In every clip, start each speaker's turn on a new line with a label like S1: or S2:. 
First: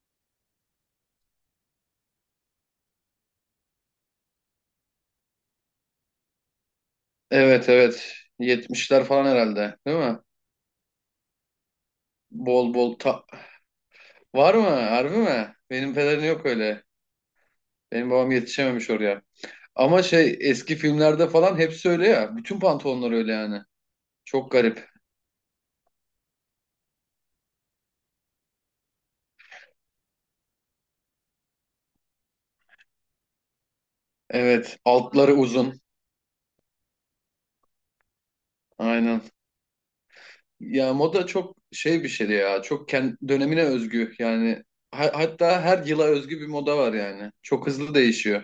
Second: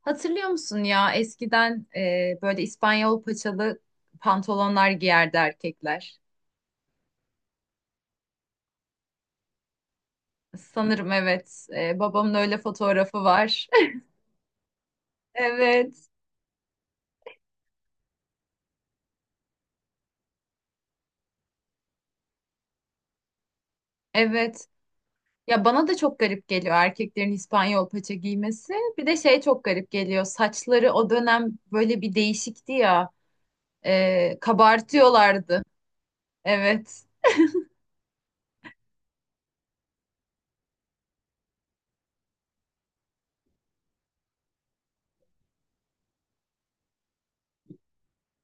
S1: Hatırlıyor musun ya eskiden böyle İspanyol paçalı pantolonlar giyerdi erkekler.
S2: Evet, evet. 70'ler falan herhalde, değil mi?
S1: Sanırım evet. Babamın öyle
S2: Bol bol
S1: fotoğrafı var.
S2: var mı? Harbi mi? Benim
S1: Evet.
S2: pederin yok öyle. Benim babam yetişememiş oraya. Ama şey eski filmlerde falan hepsi öyle ya. Bütün pantolonlar öyle yani. Çok
S1: Evet.
S2: garip.
S1: Ya bana da çok garip geliyor erkeklerin İspanyol paça giymesi. Bir de şey çok garip geliyor. Saçları o dönem böyle bir değişikti ya.
S2: Evet, altları
S1: Kabartıyorlardı.
S2: uzun.
S1: Evet.
S2: Aynen. Ya moda çok şey bir şeydi ya. Çok kendi dönemine özgü yani. Hatta her yıla özgü bir moda var yani. Çok hızlı değişiyor.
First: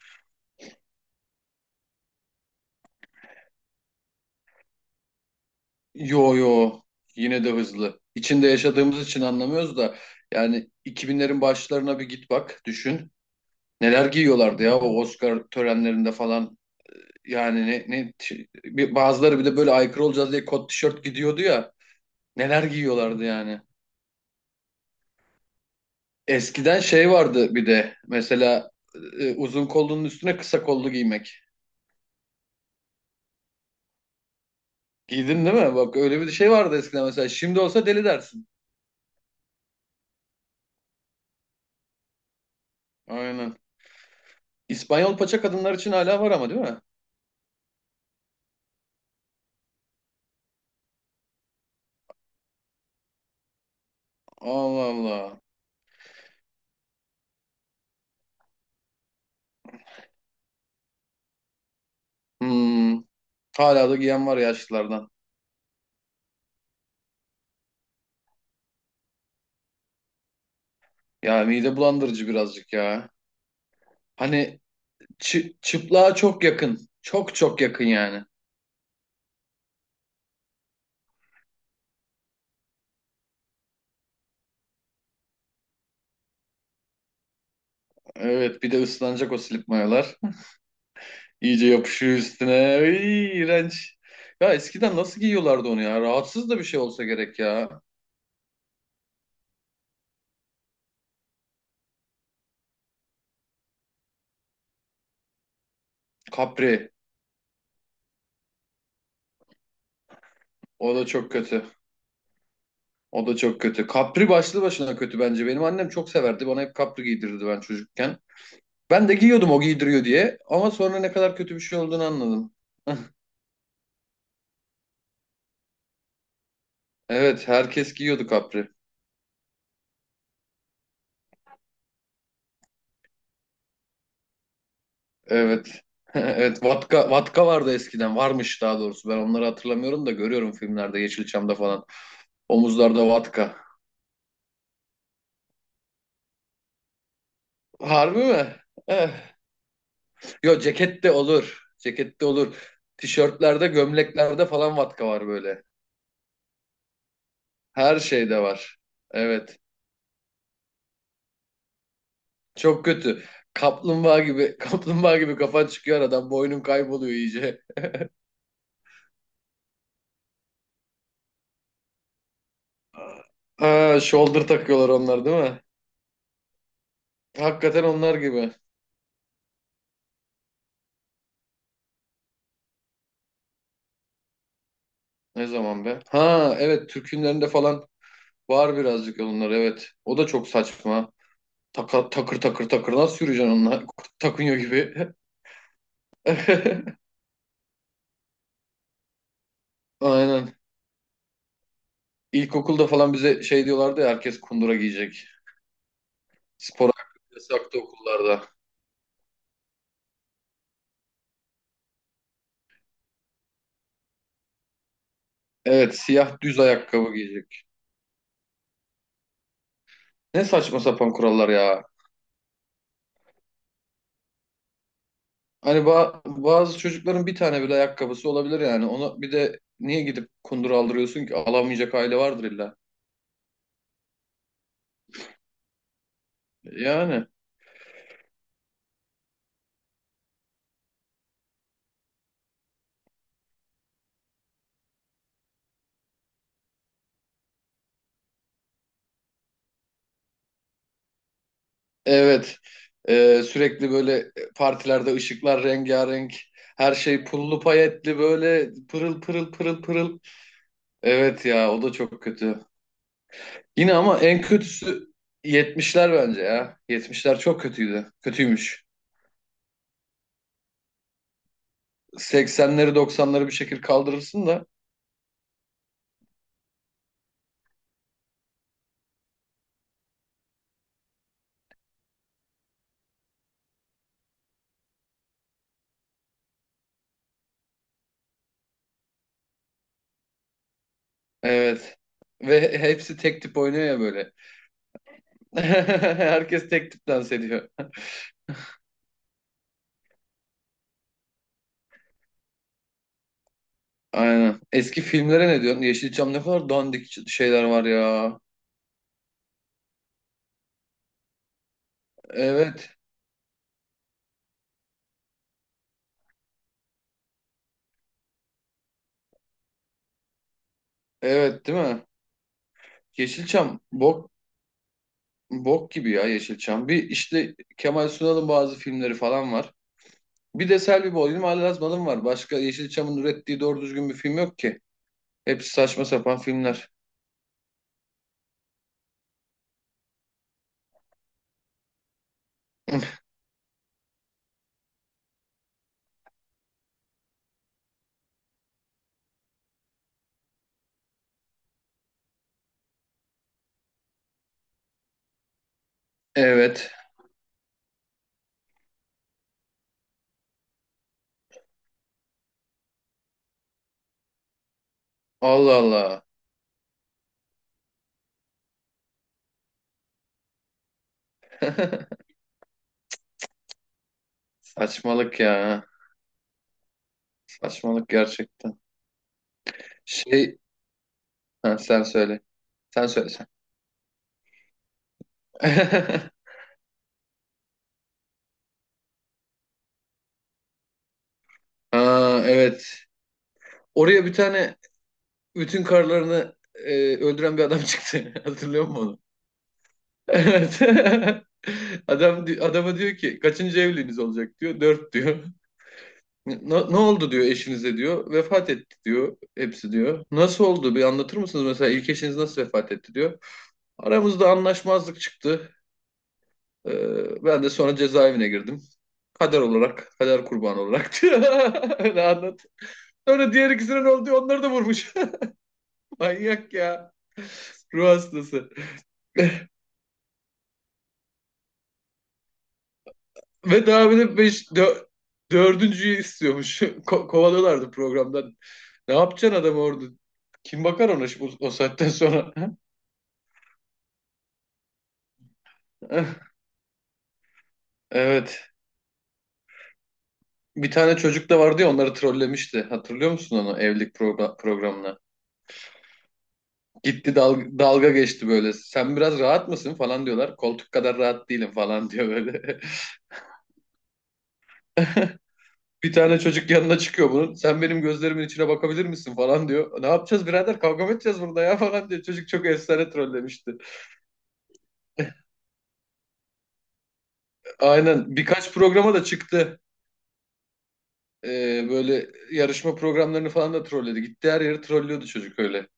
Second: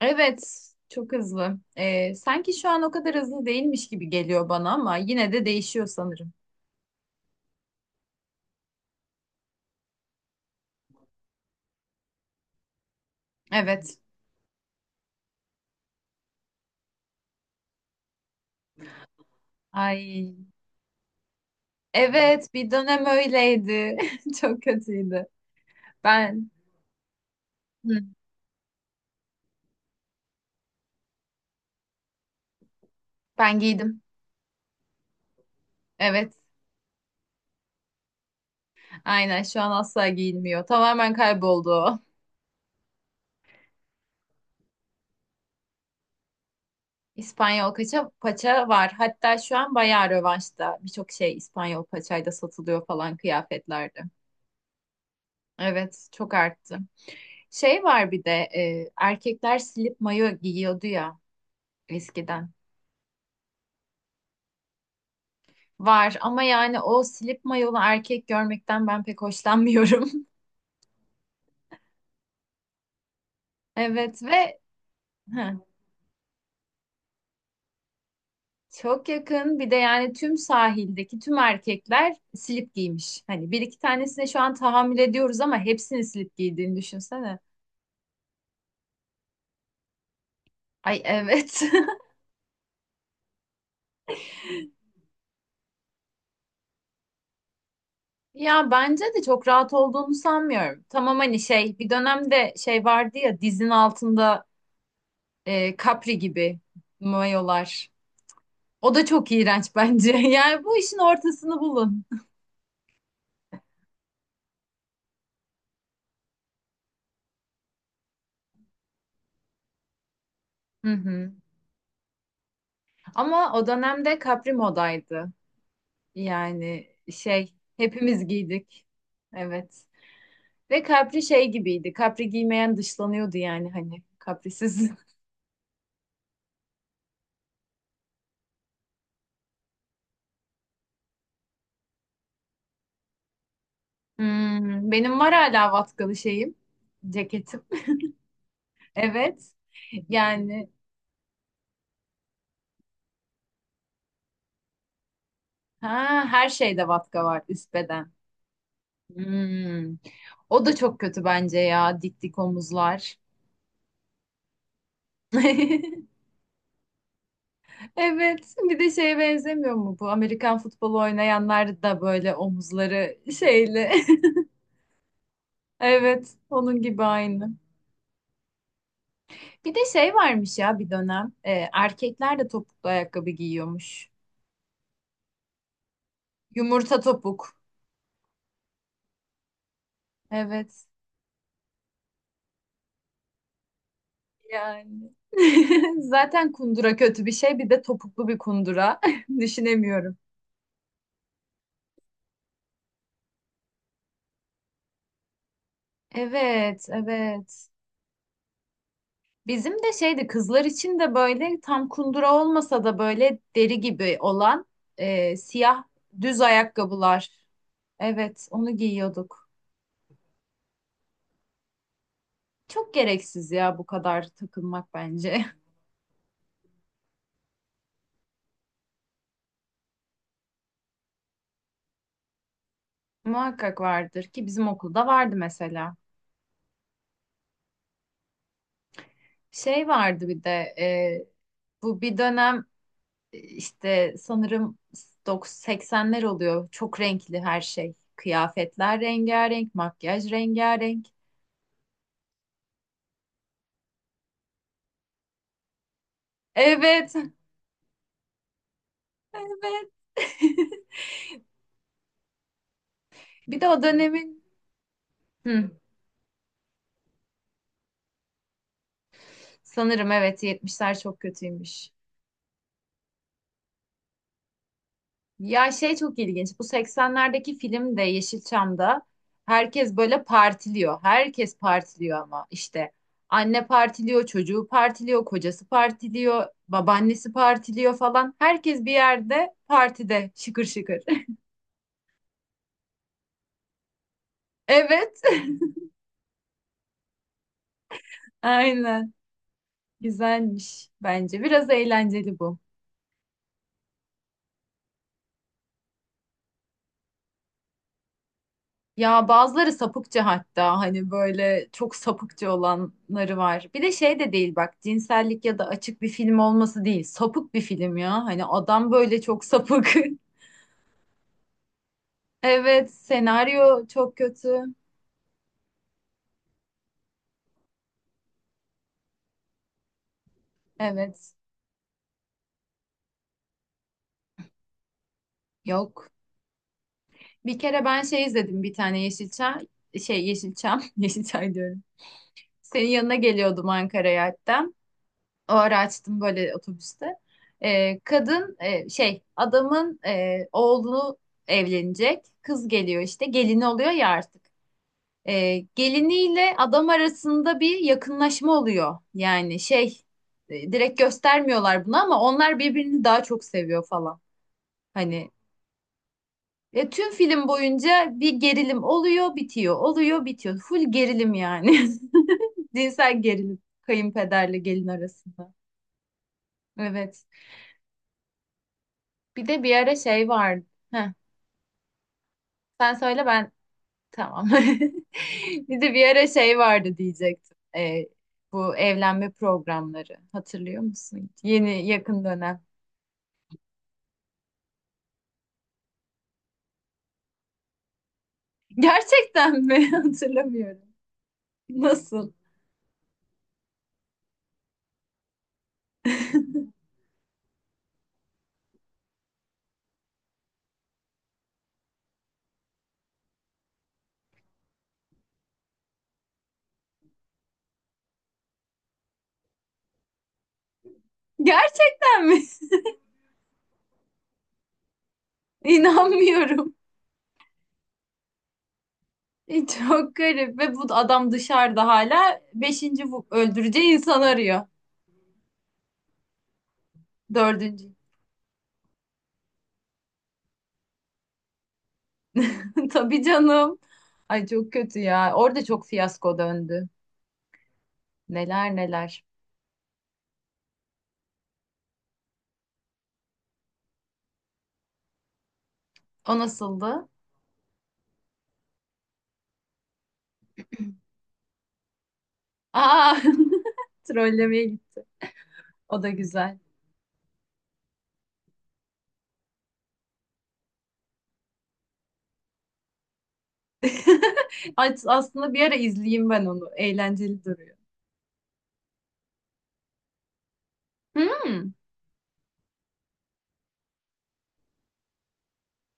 S1: Evet. Çok hızlı. Sanki şu an o kadar hızlı değilmiş gibi geliyor bana ama yine de değişiyor sanırım.
S2: Yo, yo, yine de hızlı. İçinde yaşadığımız için anlamıyoruz da yani 2000'lerin başlarına bir git bak düşün.
S1: Evet.
S2: Neler giyiyorlardı ya o Oscar törenlerinde falan. Yani ne bazıları bir de böyle aykırı olacağız
S1: Ay
S2: diye kot tişört gidiyordu ya.
S1: evet,
S2: Neler
S1: bir dönem
S2: giyiyorlardı yani.
S1: öyleydi. Çok kötüydü. Ben
S2: Eskiden şey vardı bir de
S1: hı,
S2: mesela uzun kollunun üstüne kısa kollu giymek.
S1: ben giydim.
S2: Giydin değil mi? Bak öyle bir
S1: Evet.
S2: şey vardı eskiden mesela. Şimdi olsa deli dersin.
S1: Aynen şu an asla giyilmiyor. Tamamen kayboldu o.
S2: Aynen. İspanyol paça kadınlar için hala var ama değil mi?
S1: İspanyol paça var. Hatta şu an bayağı rövanşta. Birçok şey İspanyol paçayla satılıyor falan kıyafetlerde.
S2: Allah Allah.
S1: Evet, çok arttı. Şey var bir de erkekler slip mayo giyiyordu ya eskiden.
S2: Hmm, hala da giyen var yaşlılardan.
S1: Var ama yani o slip mayolu erkek görmekten ben pek hoşlanmıyorum.
S2: Ya mide bulandırıcı birazcık ya.
S1: Evet ve
S2: Hani çıplığa çok yakın. Çok çok yakın yani.
S1: çok yakın. Bir de yani tüm sahildeki tüm erkekler slip giymiş. Hani bir iki tanesine şu an tahammül ediyoruz ama hepsini slip giydiğini düşünsene.
S2: Evet, bir de ıslanacak o slip mayolar.
S1: Ay evet.
S2: İyice yapışıyor üstüne. İğrenç. Ya eskiden nasıl giyiyorlardı onu ya? Rahatsız da bir şey olsa gerek ya.
S1: Ya bence de çok rahat olduğunu sanmıyorum. Tamam hani şey bir dönemde şey vardı ya dizin altında kapri gibi
S2: Capri.
S1: mayolar. O da çok iğrenç bence. Yani bu
S2: O
S1: işin
S2: da çok
S1: ortasını
S2: kötü.
S1: bulun.
S2: O da çok kötü. Capri başlı başına kötü bence. Benim annem çok severdi. Bana hep capri giydirirdi ben çocukken. Ben de giyiyordum o giydiriyor diye. Ama
S1: Hı
S2: sonra ne
S1: hı.
S2: kadar kötü bir şey olduğunu anladım.
S1: Ama o dönemde kapri modaydı. Yani
S2: Evet,
S1: şey
S2: herkes
S1: hepimiz
S2: giyiyordu kapri.
S1: giydik. Evet. Ve Capri şey gibiydi. Capri giymeyen dışlanıyordu yani hani. Caprisiz.
S2: Evet. Evet, vatka vatka vardı eskiden, varmış daha doğrusu, ben onları hatırlamıyorum da görüyorum filmlerde Yeşilçam'da falan, omuzlarda vatka.
S1: Hmm, benim var hala vatkalı şeyim. Ceketim.
S2: Harbi mi? Eh.
S1: Evet.
S2: Yo,
S1: Yani
S2: ceket de olur, ceket de olur. Tişörtlerde, gömleklerde falan vatka var böyle,
S1: ha, her şeyde vatka var üst
S2: her
S1: beden.
S2: şeyde var, evet,
S1: Hmm. O da çok kötü bence ya. Dik dik
S2: çok
S1: omuzlar.
S2: kötü. Kaplumbağa gibi kaplumbağa gibi kafan çıkıyor aradan, boynun kayboluyor iyice.
S1: Evet, bir de şeye benzemiyor mu bu? Amerikan futbolu oynayanlar da böyle omuzları şeyli.
S2: Ha, shoulder takıyorlar, onlar değil mi?
S1: Evet, onun gibi aynı.
S2: Hakikaten onlar gibi.
S1: Bir de şey varmış ya bir dönem. Erkekler de topuklu ayakkabı giyiyormuş.
S2: Ne zaman be? Ha, evet,
S1: Yumurta
S2: Türk filmlerinde
S1: topuk.
S2: falan var birazcık onlar, evet. O da çok
S1: Evet.
S2: saçma. Takır takır takır, nasıl yürüyeceksin onunla? Takınıyor gibi.
S1: Yani. Zaten kundura kötü bir şey. Bir de topuklu bir kundura. Düşünemiyorum.
S2: Aynen. İlkokulda falan bize şey diyorlardı ya, herkes kundura giyecek.
S1: Evet,
S2: Spor ayakkabı
S1: evet.
S2: yasaktı okullarda.
S1: Bizim de şeydi kızlar için de böyle tam kundura olmasa da böyle deri gibi olan siyah
S2: Evet,
S1: düz
S2: siyah düz ayakkabı
S1: ayakkabılar.
S2: giyecek.
S1: Evet, onu giyiyorduk.
S2: Ne saçma sapan kurallar ya.
S1: Çok gereksiz ya bu kadar takılmak bence.
S2: Hani bazı çocukların bir tane bile ayakkabısı olabilir yani. Ona bir de niye gidip kundura aldırıyorsun ki? Alamayacak aile vardır illa.
S1: Muhakkak vardır ki bizim okulda vardı mesela.
S2: Yani.
S1: Şey vardı bir de bu bir dönem e, işte sanırım 90 80'ler oluyor. Çok renkli her şey. Kıyafetler rengarenk, makyaj rengarenk.
S2: Evet. Sürekli böyle partilerde ışıklar rengarenk. Her
S1: Evet,
S2: şey pullu payetli, böyle pırıl pırıl pırıl
S1: evet.
S2: pırıl. Evet ya, o da çok kötü.
S1: Bir de o
S2: Yine ama en
S1: dönemin
S2: kötüsü
S1: Hı,
S2: yetmişler bence ya. Yetmişler çok kötüydü. Kötüymüş.
S1: sanırım evet 70'ler çok kötüymüş.
S2: 80'leri, 90'ları bir şekilde kaldırırsın da
S1: Ya şey çok ilginç. Bu 80'lerdeki film de Yeşilçam'da herkes böyle partiliyor. Herkes partiliyor ama işte anne partiliyor, çocuğu partiliyor, kocası partiliyor, babaannesi partiliyor falan. Herkes bir yerde partide şıkır şıkır.
S2: evet. Ve hepsi tek tip oynuyor ya böyle.
S1: Evet,
S2: Herkes tek tip dans ediyor.
S1: aynen. Güzelmiş bence. Biraz eğlenceli bu.
S2: Aynen. Eski filmlere ne diyorsun? Yeşilçam ne kadar dandik şeyler var ya.
S1: Ya bazıları sapıkça, hatta hani böyle çok sapıkça
S2: Evet.
S1: olanları var. Bir de şey de değil bak, cinsellik ya da açık bir film olması değil. Sapık bir film ya. Hani adam böyle çok sapık.
S2: Evet, değil mi?
S1: Evet,
S2: Yeşilçam
S1: senaryo çok
S2: bok,
S1: kötü.
S2: bok gibi ya Yeşilçam. Bir, işte Kemal Sunal'ın bazı filmleri falan var. Bir de Selvi
S1: Evet,
S2: Boylum, Ali Razmalım var. Başka Yeşilçam'ın ürettiği doğru düzgün bir film yok ki. Hepsi saçma
S1: yok.
S2: sapan filmler.
S1: Bir kere ben şey izledim bir tane Yeşilçam. Şey Yeşilçam, Yeşilçay diyorum. Senin yanına geliyordum Ankara'ya hatta. Ağır açtım böyle otobüste. Kadın e, şey adamın e, oğlu evlenecek. Kız geliyor işte gelini oluyor ya artık. Geliniyle adam
S2: Evet.
S1: arasında bir yakınlaşma oluyor. Yani şey direkt göstermiyorlar bunu ama onlar birbirini daha çok seviyor falan. Hani
S2: Allah Allah.
S1: tüm film boyunca bir gerilim oluyor, bitiyor, oluyor, bitiyor. Full gerilim yani. Cinsel gerilim kayınpederle gelin
S2: Saçmalık
S1: arasında.
S2: ya.
S1: Evet.
S2: Saçmalık gerçekten.
S1: Bir de bir ara şey
S2: Şey,
S1: vardı. Heh,
S2: ha, sen söyle.
S1: sen
S2: Sen
S1: söyle
S2: söyle sen.
S1: ben tamam. Bir de bir ara şey vardı diyecektim. Bu evlenme programları. Hatırlıyor musun? Yeni yakın
S2: Ha,
S1: dönem.
S2: evet. Oraya bir tane bütün karlarını öldüren bir adam çıktı. Hatırlıyor musun?
S1: Gerçekten mi?
S2: Evet.
S1: Hatırlamıyorum. Nasıl?
S2: Adam adama diyor ki, kaçıncı evliliğiniz olacak diyor. Dört diyor. Ne, no, ne oldu diyor eşinize diyor. Vefat etti diyor. Hepsi diyor. Nasıl oldu, bir anlatır mısınız, mesela ilk eşiniz nasıl vefat etti diyor. Aramızda anlaşmazlık çıktı. Ben de sonra cezaevine girdim. Kader olarak, kader kurbanı olarak diyor. Öyle
S1: Gerçekten mi?
S2: anlat. Sonra diğer ikisine ne oldu diyor. Onları da vurmuş. Manyak
S1: İnanmıyorum.
S2: ya. Ruh hastası.
S1: Çok garip. Ve bu adam dışarıda hala
S2: Ve
S1: öldüreceği
S2: daha bir
S1: insan
S2: de
S1: arıyor.
S2: dördüncüyü istiyormuş.
S1: Dördüncü.
S2: Kovalıyorlardı programdan. Ne yapacaksın adam orada? Kim bakar ona o saatten sonra?
S1: Tabii canım. Ay çok kötü ya. Orada çok fiyasko döndü.
S2: Evet.
S1: Neler neler.
S2: Bir tane çocuk da vardı ya, onları trollemişti. Hatırlıyor musun onu, evlilik programına?
S1: O nasıldı?
S2: Gitti dalga geçti böyle. Sen biraz rahat mısın falan diyorlar. Koltuk kadar rahat değilim falan diyor böyle.
S1: Aa, trollemeye git. O da
S2: Bir tane
S1: güzel.
S2: çocuk yanına çıkıyor bunun. Sen benim gözlerimin içine bakabilir misin falan diyor. Ne yapacağız birader? Kavga mı edeceğiz burada ya falan diyor. Çocuk çok efsane trollemişti.
S1: Aslında bir ara izleyeyim ben onu. Eğlenceli duruyor.
S2: Aynen. Birkaç programa da çıktı.
S1: Hmm.
S2: Böyle yarışma programlarını falan da trolledi. Gitti her yeri trollüyordu çocuk öyle.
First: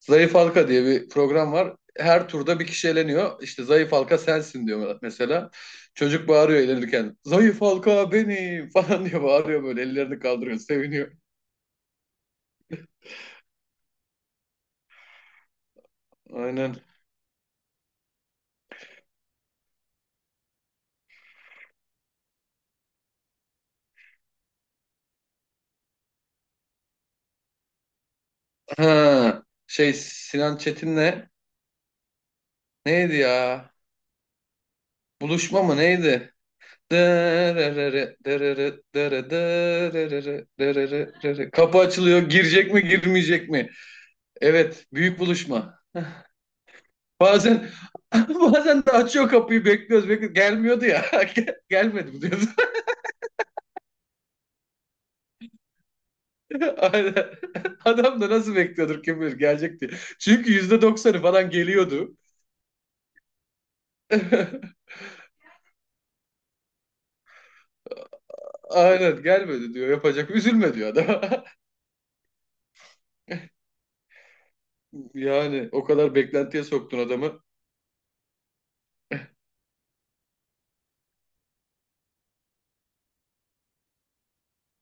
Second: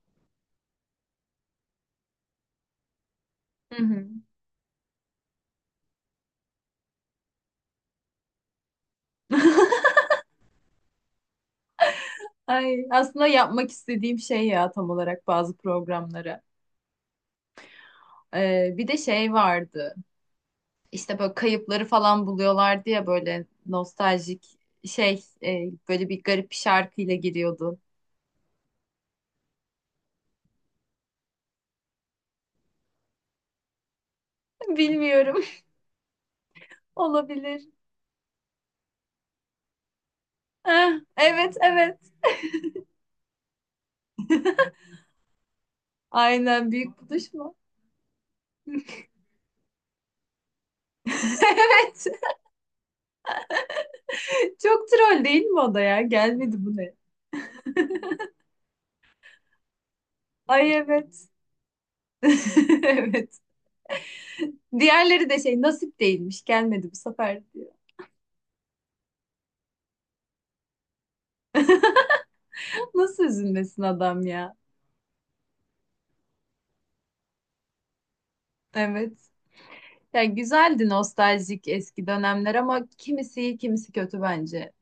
S2: Zayıf Halka diye bir program var. Her turda bir kişi eleniyor. İşte
S1: Hı
S2: zayıf
S1: hı.
S2: halka sensin diyor mesela. Çocuk bağırıyor elenirken. Zayıf halka benim falan diye bağırıyor böyle. Ellerini kaldırıyor, seviniyor.
S1: Ay, aslında yapmak istediğim şey ya tam olarak bazı programları.
S2: Aynen.
S1: Bir de şey vardı. İşte böyle kayıpları falan buluyorlardı ya böyle nostaljik şey, böyle bir garip bir şarkıyla giriyordu.
S2: Ha, şey, Sinan Çetin'le neydi ya?
S1: Bilmiyorum.
S2: Buluşma mı neydi?
S1: Olabilir.
S2: Dırırırı, dırırı, dırı, dırırırı,
S1: Eh,
S2: dırırı, dırı.
S1: evet
S2: Kapı
S1: evet.
S2: açılıyor. Girecek mi, girmeyecek mi? Evet, büyük buluşma.
S1: Aynen büyük buluş mu?
S2: Bazen bazen de açıyor kapıyı, bekliyoruz bekliyoruz. Gelmiyordu ya.
S1: Evet.
S2: Gelmedi mi diyoruz.
S1: Çok troll değil mi o da ya? Gelmedi bu ne?
S2: Aynen. Adam da nasıl bekliyordur kim bilir, gelecek diye. Çünkü
S1: Ay
S2: %90'ı
S1: evet.
S2: falan geliyordu.
S1: Evet. Diğerleri de şey nasip değilmiş, gelmedi bu sefer diyor.
S2: Aynen, gelmedi diyor. Yapacak. Üzülme diyor adam.
S1: Nasıl üzülmesin adam ya?
S2: Yani o kadar beklentiye soktun adamı.
S1: Evet. Ya güzeldi nostaljik eski dönemler ama kimisi iyi kimisi kötü bence.